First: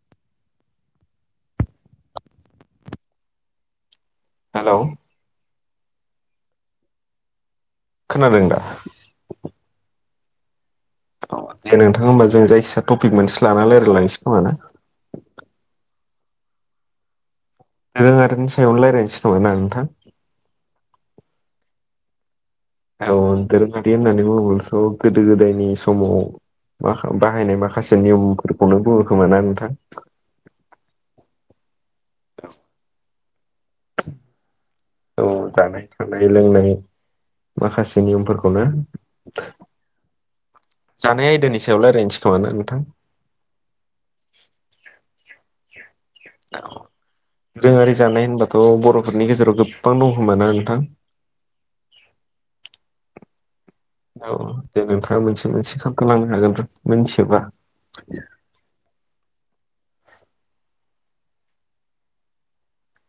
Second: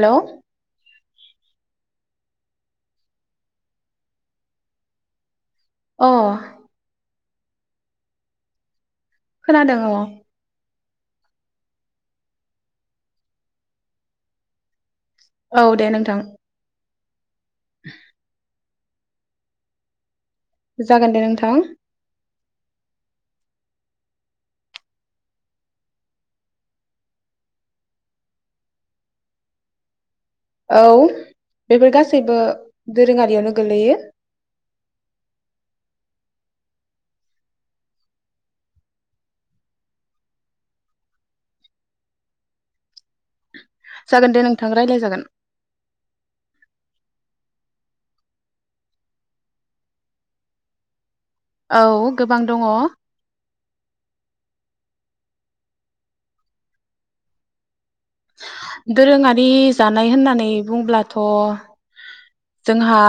Hello hello अ खोनादों दा? खोनादों औ औ दे नोंथां होमबा जों जायखिजाया टपिक मोनसे लानानै रायज्लायलांनोसै खोमा ना? औ दे नोंथां दोरोङारिनि सायावनो रायलायनोसै खोमा ना नोंथां जागोन दे नोंथां औ दोरोङारि होननानै बुङोब्लाथ गोदो गोदायनि समाव बाहायनाय माखासे नियमफोरखौनो बुङोखोमा ना नोंथां औ बेफोर गासैबो दोरोङारियावनो गोलैयो औ जानाय थानाय लोंनाय माखासे नियमफोरखौनो जानाय आयदानि सायाव रायलायनोसै खोमाना नोंथां जागोन दे नोंथां रायलाय जागोन दोरोङारि जानाय होनबाथ' बर'फोरनि गेजेराव गोबां दं खोमा ना नोंथां औ गोबां दङ औ दे नोंथांङा मोनसे मोनसे खोनथालांनो हागोन मिनथियोबा दोरोङारि होननानै बुंब्लाथ' जोंहा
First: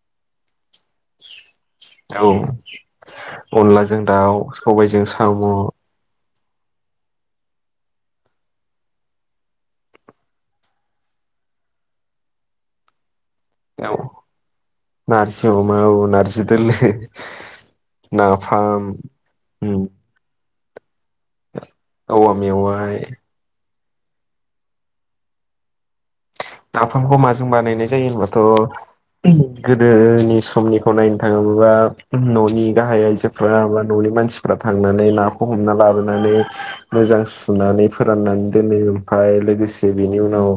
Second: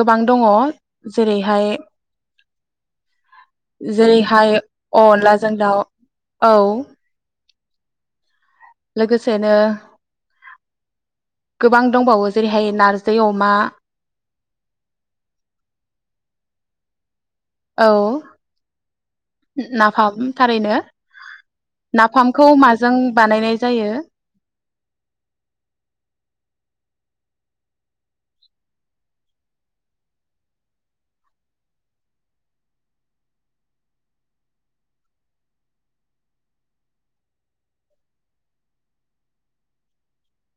गोबां दङ जेरैहाय औ अनलाजों दाउ जेरैहाय सबायजों साम' अनलाजों दाउ औ लोगोसेनो गोबां दंबावो जेरैहाय नारजि अमा औ नारजि अमा औ नारजि दोलो औ नाफाम उम नाफाम थारैनो औवा नाफामखौ माजों मेवाइ बानायनाय जायो नाफामखौ माजों बानायनाय जायो होनबाथ' गोदोनि समनिखौ नायनो थाङोबोबा न'नि गाहाय आइजोफ्रा बा न'नि मानसिफ्रा थांनानै नाखौ हमना लाबोनानै मोजां सुनानै फोराननानै दोनो ओमफ्राय लोगोसे बेनि उनाव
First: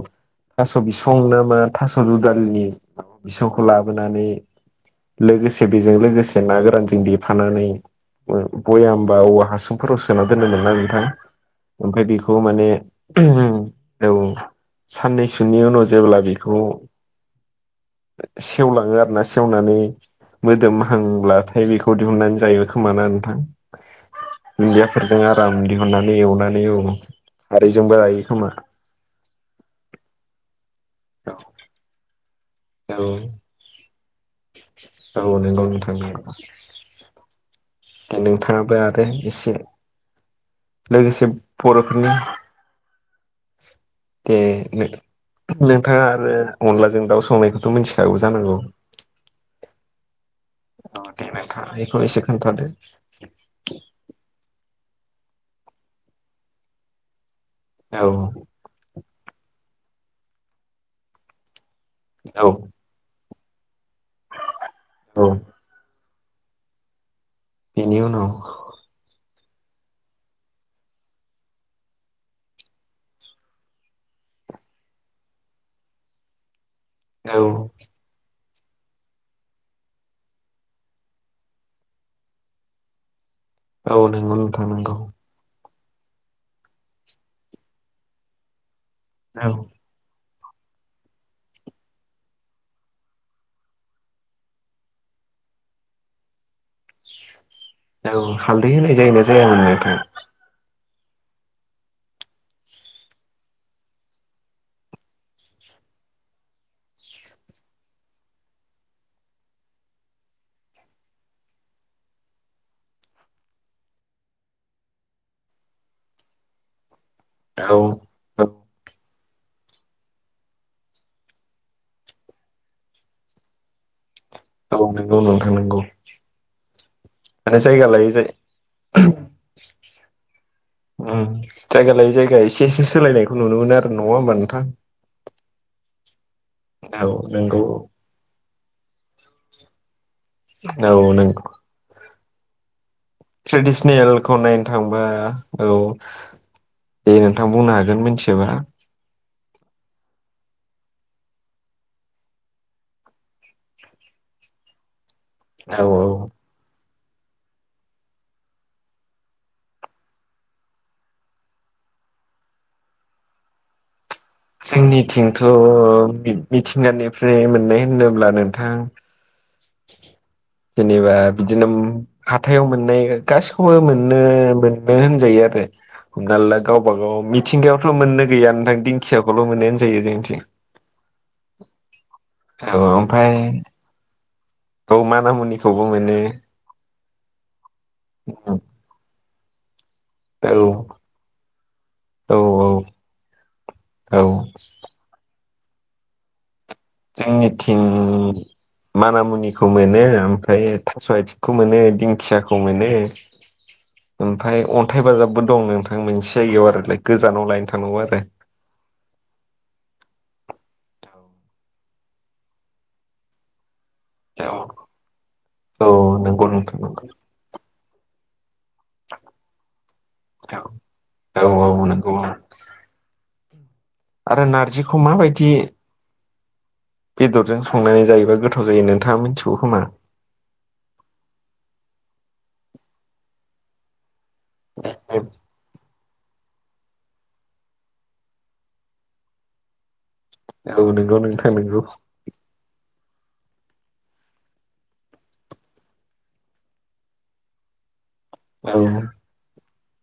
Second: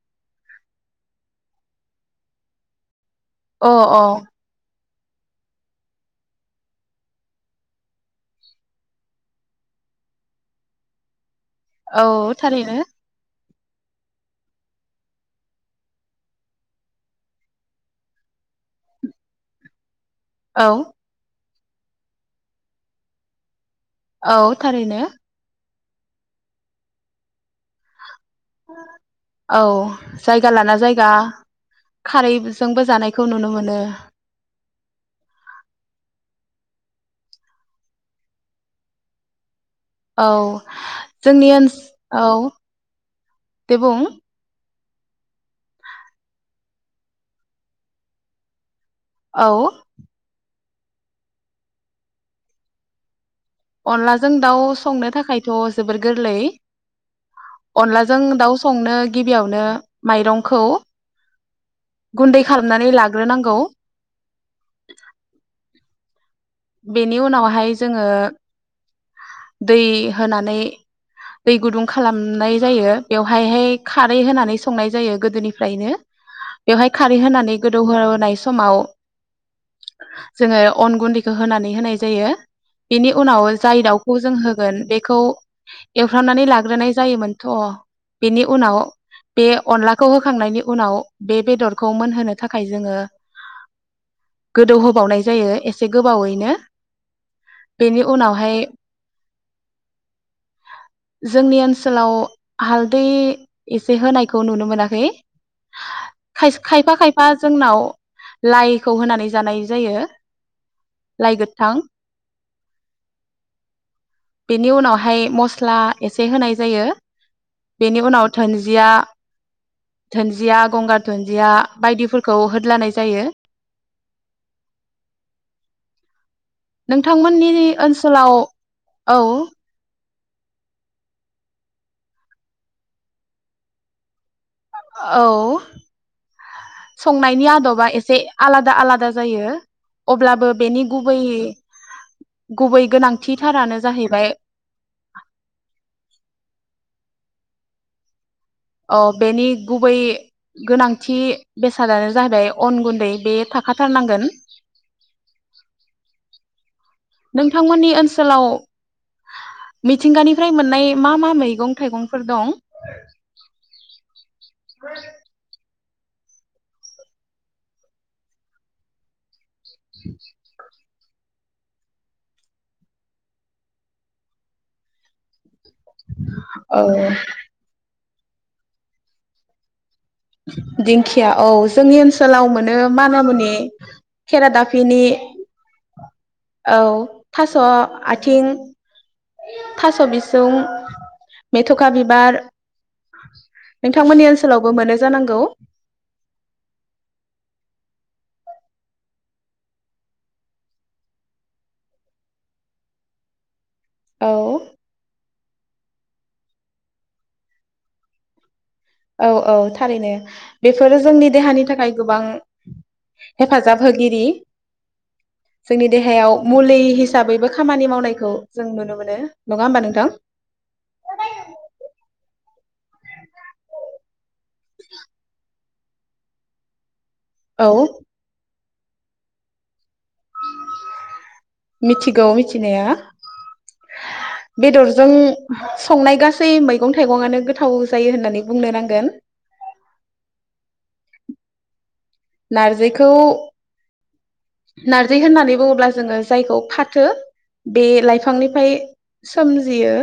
थास' बिसं नामा थास' दुदालिनि बिसंखौ अ अ लाबोनानै लोगोसे बेजों लोगोसे ना गोरानजों देफानानै बयामबा औवा हासुंफोराव सोना दोनोमोन ना नोंथां औ ओमफाय बेखौ माने थारैनो औ साननैसो नि उनाव जेब्ला बेखौ सेवलाङो आरो ना सेवनानै औ मोदोमहांब्ला फाय बिखौ दिहुननानै जायो खोमाना नोंथां औ [inaudible] थारैनो हाननानै एवनानै औ खारैजोंबो जायो खोमा औ जाय जालाना जायगा खारै जोंबो औ जानायखौ नुनो मोनो नंगौ नोंथां नोंथाङाबो आरो एसे औ लोगोसे जोंनि ओस बर'फोरनि औ दे बुं दे नोंथाङा आरो अनलाजों दाउ संनायखौथ' मिथिखागौ जानांगौ औ औ [unintelligible] एसे खोनथादों अनलाजों दाउ संनो थाखायथ' जबोर गोरलै औ अनलाजों दाउ संनो गिबियावनो माइरंखौ गुन्दै औ खालामनानै लाग्रोनां गौ औ बे नि उनावहाय बेनि जोङो उनाव दै होनानै दै गुदुं खालामनाय जायो बेवहायहाय खारै होनानै संनाय जायो गोदोनिफ्रायनो बेवहाय खारै औ होनानै गोदौहोनाय समाव जोङो अन गुन्दै खो होनानै होनाय जायो बेनि उनाव जाय औ दाउखौ जों नंगौ नोंथां होगोन नंगौ बेखौ एवफ्रामनानै लाग्रोनाय जायोमोनथ' बिनि उनाव बे औ अनलाखौ होखांनायनि उनाव बे बेदरखौ मोनहोनो थाखाय जोङो गोदौहोबावनाय जायो एस से गोबावैनो बेनि औ उनावहाय हालदै होनाय जायोना जाया मोनोन नोंथां जोंनि ओनसोलाव हालदै एसे होनायखौ नुनो मोनाखै खाइस खायफा खायफा जोंनाव लाइखौ होनानै जानाय जायो लाइ गोथां बेनि उनावहाय मस्ला एसे होनाय जायो औ बेनि उनाव औ धोनजिया धोनजिया गंगार दुुनन्जिया बायदिफोरखौ होद्लानाय जायो औ नोंगौ नोंथां नोंगौ नोंथांमोननि ओनसोलाव औ उम जायगा लायै जायगा एसे एसे सोलायनायखौ नुनो मोनो आरो नङा होमब नोंथां औ औ संनायनि नंगौ आदबा एसे आलादा दा आलादा जायो अब्लाबो बेनि औ गुबै नंगौ गुबै गोनांथिथारानो जाहैबाय ट्रेडिसनेलखौ नायनो थांबा औ दे नोंथां बुंनो हागोन। नों मिथियोबा अ बेनि गुबै गोनांथि बेसादानो जाहैबाय अन गुन्दै बे थाखाथारनांगोन। औ औ। नोंथांमोननि ओनसोलाव मिथिंगानिफ्राय मोननाय मा मा मैगं थाइगंफोर दं। जोंनिथिंथ' मिथिंगानिफ्राय मोननाय होनोब्ला नोंथां। [inaudible] जेनेबा बिदिनो हाथायाव मोननाय गासिखौबो मोननो मोननो होनजायो आरो। हमना ला औ गावबा गाव मिथिंगायावथ' मोननो गैया नोंथां दिंखियाखौल' मोनो। जायो जोंनिथिं। या औ जोंनि ओनस सोलाव मोनो औ ओमफ्राय मानामुनि औ खेरादाफिनि माना मुनिखौबो मोनो औ। थास' आथिं थास' बिसुं औ मेथ'खा औ बिबार औ नोंथांमोननि ओनसोलावबो मोनो जानांगौ। जोंनिथिं मानामुनिखौ मोनो ओमफ्राय थास' आथिंखौ मोनो दिंखियाखौ मोनो। औ ओमफ्राय अन्थाइ बाजाबबो दं नोंथां मोनसे जायगायाव आरो गोजानाव लायनो थांनांगौ आरो औ औ थारैनो बेफोरो जोंनि देहानि थाखाय गोबां हेफाजाब होगिरि आरो जोंनि औ देहायाव नंगौ नोंथां मुलि नंगौ हिसाबैबो खामानि मावनाय खौ जों नुनो मोनो नङा होमबा नोंथां। औ औ नंगौ औ आरो नार्जिखौ मा‌ बायदि बेदरजों औ संनानै जायोबा गोथाव ओरै नोंथाङा मिथिगौ खोमा मिथिगौ मिथिनाया। बेदरजों संनाय गास गासै मैगं थाइगंयानो गोथाव जायो होननानै बुंनो नांगोन। औ नंगौ नोंथां नंगौ। नार्जिखौ नार्जि होननानै बुङोब्ला जोङो जायखौ फाथो बे लाइ बिफांनिफ्राय औ सोमजियो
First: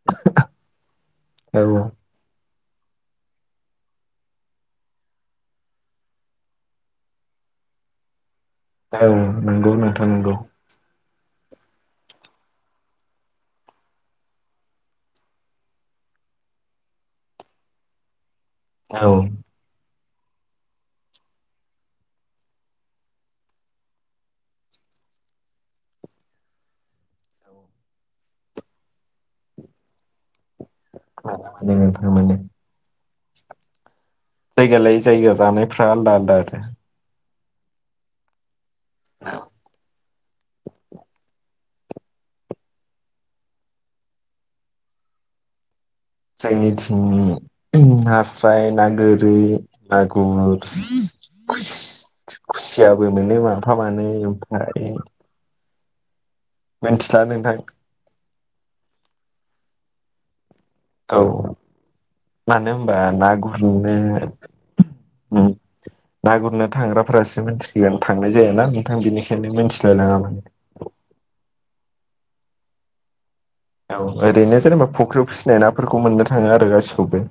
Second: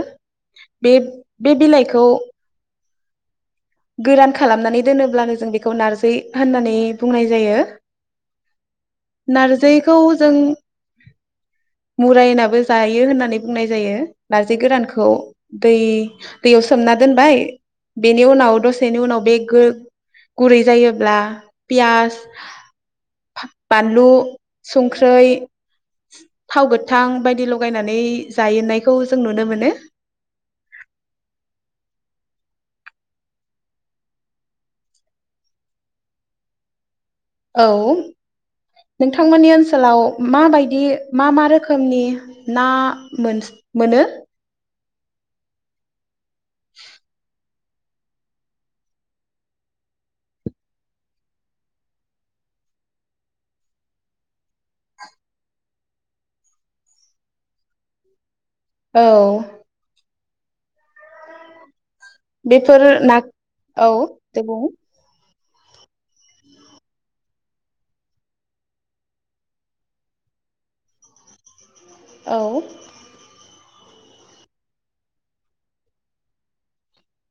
बे बे औ बिलाइखौ गोरान खालामनानै दोनोब्लानो जों बेखौ नारजै होननानै बुंनाय जायो। औ नंगौ नारजिखौ नोंथां जों नंगौ। मुरायनाबो जायो होननानै बुंनाय जायो। नारजि गोरानखौ दै दैयाव सोमना दोनबाय बेनि उनाव दसेनि औ उनाव बे गो गुरै जायोब्ला पियास बानलु संख्रै थाव गोथां बायदि लगायनानै जायो नायखौ जों नुनो मोनो। ओं नंगौ नोंथां नंगौ जायगा लायै जायगा जानायफ्रा आलदा आलदा आरो। औ नोंथांमोननि ओनसोलाव माबायदि मा मा रोखोमनि ना मोन मोनो? जायनिथिंनि नास्राय ना गोरि मागुर खुस खुसियाबो मोनो माफा मानै ओमफ्राय मिनथिला नोंथां। औ औ मानो होमबा ना औ गुरनो दे बुं उम ना गुरनो थांग्राफोरासो मिथिसिगोन थांनाय जायाना नोंथां बेनिखायनो मिथिलाय लाङा माने। औ औ ओरैनो जेनेबा फख्रियाव फिसिनाय नाफोरखौ मोननो थाङो आरो गासिखौबो।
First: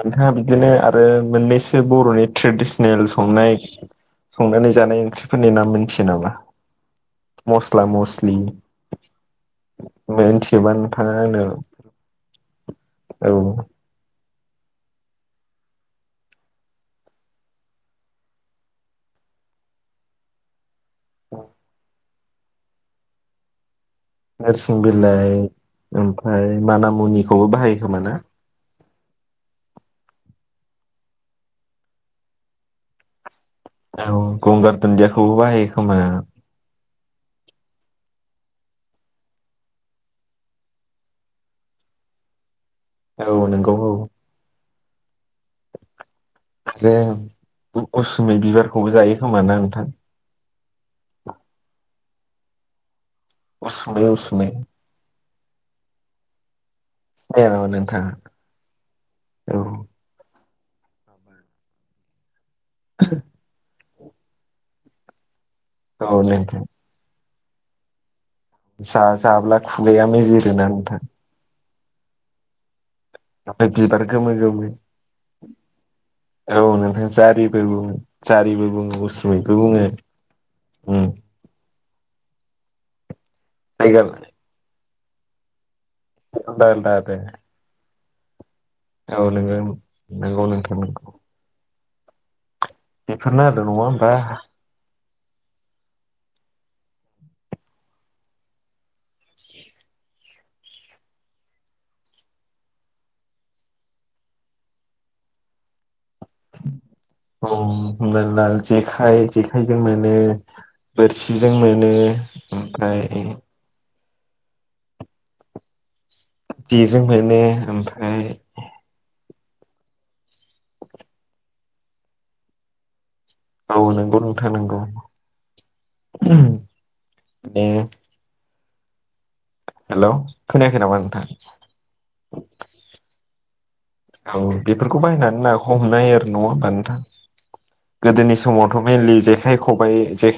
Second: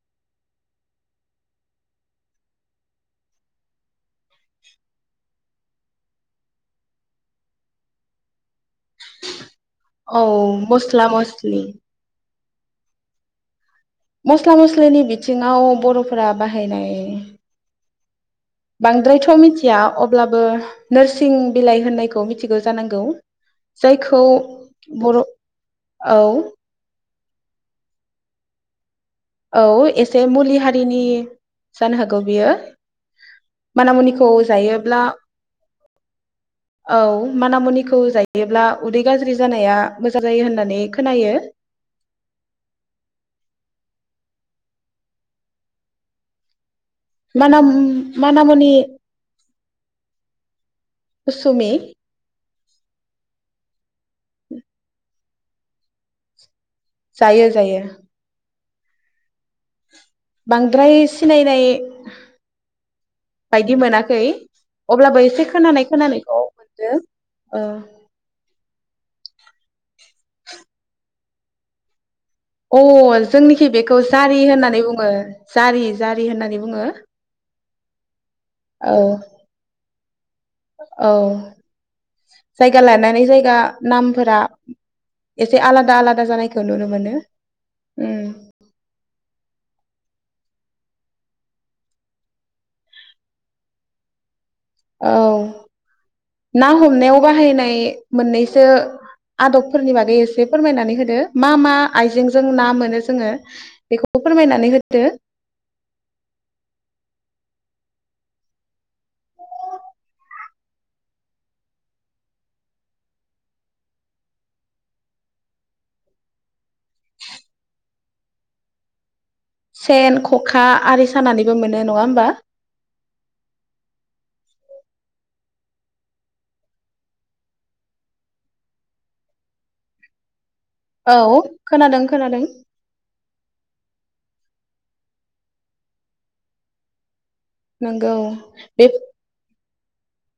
नोंथाङा बिदिनो आरो मोननैसो बर'नि ट्रेडिसनेल संनाय संनानै जानाय ओंख्रिफोरनि नाम मोनथियो नामा? मस्ला मस्लि औ मिथियोबा मस्ला नोंथाङा आंनो मसलि औ मस्ला मस्लिनि बिथिङाव बर'फोरा बाहायनाय बांद्रायथ मिथिया अब्लाबो नोरसिं बिलाइ होननायखौ मिथ मिथिगौ जानांगौ? जायखौ नोरसिं बर' बिलाइ औ ओमफाय माना मुनिखौबो बाहायो खोमा ना? औ एसे मुलि हारिनि जानो हागौ बियो। औ मानामुनिखौ गंगार जायोब्ला दुनदियाखौबो बाहायो‌ खोमा। औ मानामुनिखौ जायोब्ला उदै गाज्रि जानाया मोजां जायो होननानै खोनायो। औ नंगौ औ आरोे माना उसुमि मानामुनि बिबारखौबो जायो खोमा ना नोंथां? उसुमि उसुमि उसुमि जायो जायो दनथ [unintelligible] औ बांद्राय सिनायनाय बायदि मोना खै अब्लाबो इसे खोनानाय औ खोनानायखौ नोंथां मोनदों। औ जा जाब्ला खु गाया मेजोरोना नोंथां अ जोंनिखि ओमफ्राय बेखौ बिबार गोमो जारि गोमो होननानै बुङो जारि जारि होननानै बुङो बे [unintelligible] जारिबो औ बुङो उसुमिबो बुङो। औ नै ना जायगा नामफोरा एसे आलादा आलादा जानायखौ आलदा नुनो आलदा मोनो। आरो उम औ नों नोंगौ नोंथां नोंगौ। बेफोरनो आरो नङा होमबा औ ना हमनायाव बाहायनाय मोननैसो आदबफोरनि बागै एसे फोरमायनानै होदो मा मा आइजेंजों ना मोनो जोङो बेखौबो फोरमायनानै होदो। औ हमनानै ला जेखाय जेखाइजों मोनो बोरसिजों मोनो ओमफ्राय जेजों मोनो ओमफ्राय सेन खखा आरि सानानैबो मोनो नङा होमबा औ नंगौ नोंथां नंगौ दे। हेलौ खोनायाखै नामा नोंथां औ खोनादों खोनादों। औ बेफोरखौ बायनानै ना हमनो हायो आरो नङा होमबा नोंथां? नंगौ गोदोनि समावथ बे मेनलि जेखाय खबाय जे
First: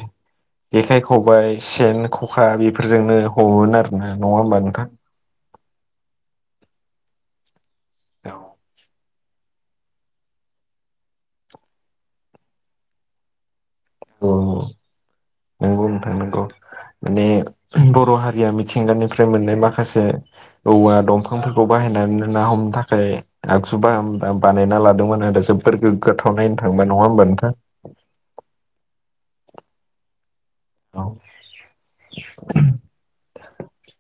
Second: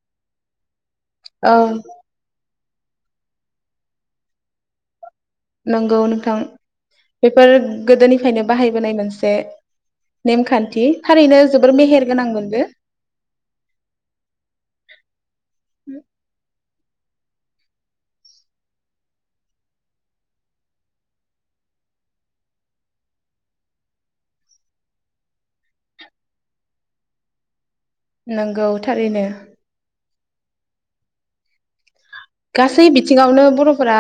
जेखाइ औ खबाइ सेन खखा बे फोरजोंनो हमोमोन आरो ना नङा होमबा नोंथां। नंगौ नोंथां बेफोर गोदोनिफ्रायनो बाहायबोनाय मोनसे। नेमखान्थि थारैनो जोबोर मेहेर गोनांमोन बे। अ नंगौ नोंथां नंगौ। माने बर' हारिया मिथिंगानिफ्राय मोननाय माखासे औवा दंफांफोरखौ बाहायनानै ना हमनो थाखाय आगजु बाह बानायना लादोंमोन आरो जोबद गोग्गाथाव नायनो था। ङोबा नङा होमबा नोंथां नंगौ थारैनो। औ गासै बिथिङावनो बर'फोरा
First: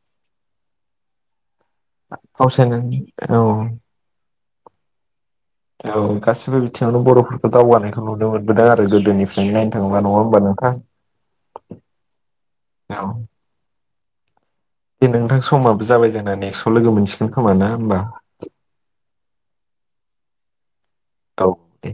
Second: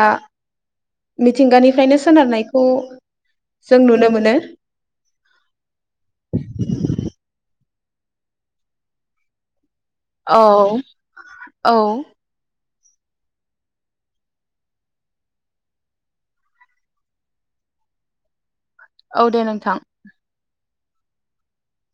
मिथिंगानि [unintelligible] सोनारनायखौ फावसायनानै औ जों नुनो मोनो। औ गासिबो बिथिङावनो बर'फोरखौ दावगानायखौ नुनो मोनबोदों आरो गोदोनिफ्रायनो नाय औ औ औ दे नोंथां समाबो जाबाय जाना नेक्स्टआव लोगो मोनसिगोन खोमा ना होमबा औ दे नोंथां औ दे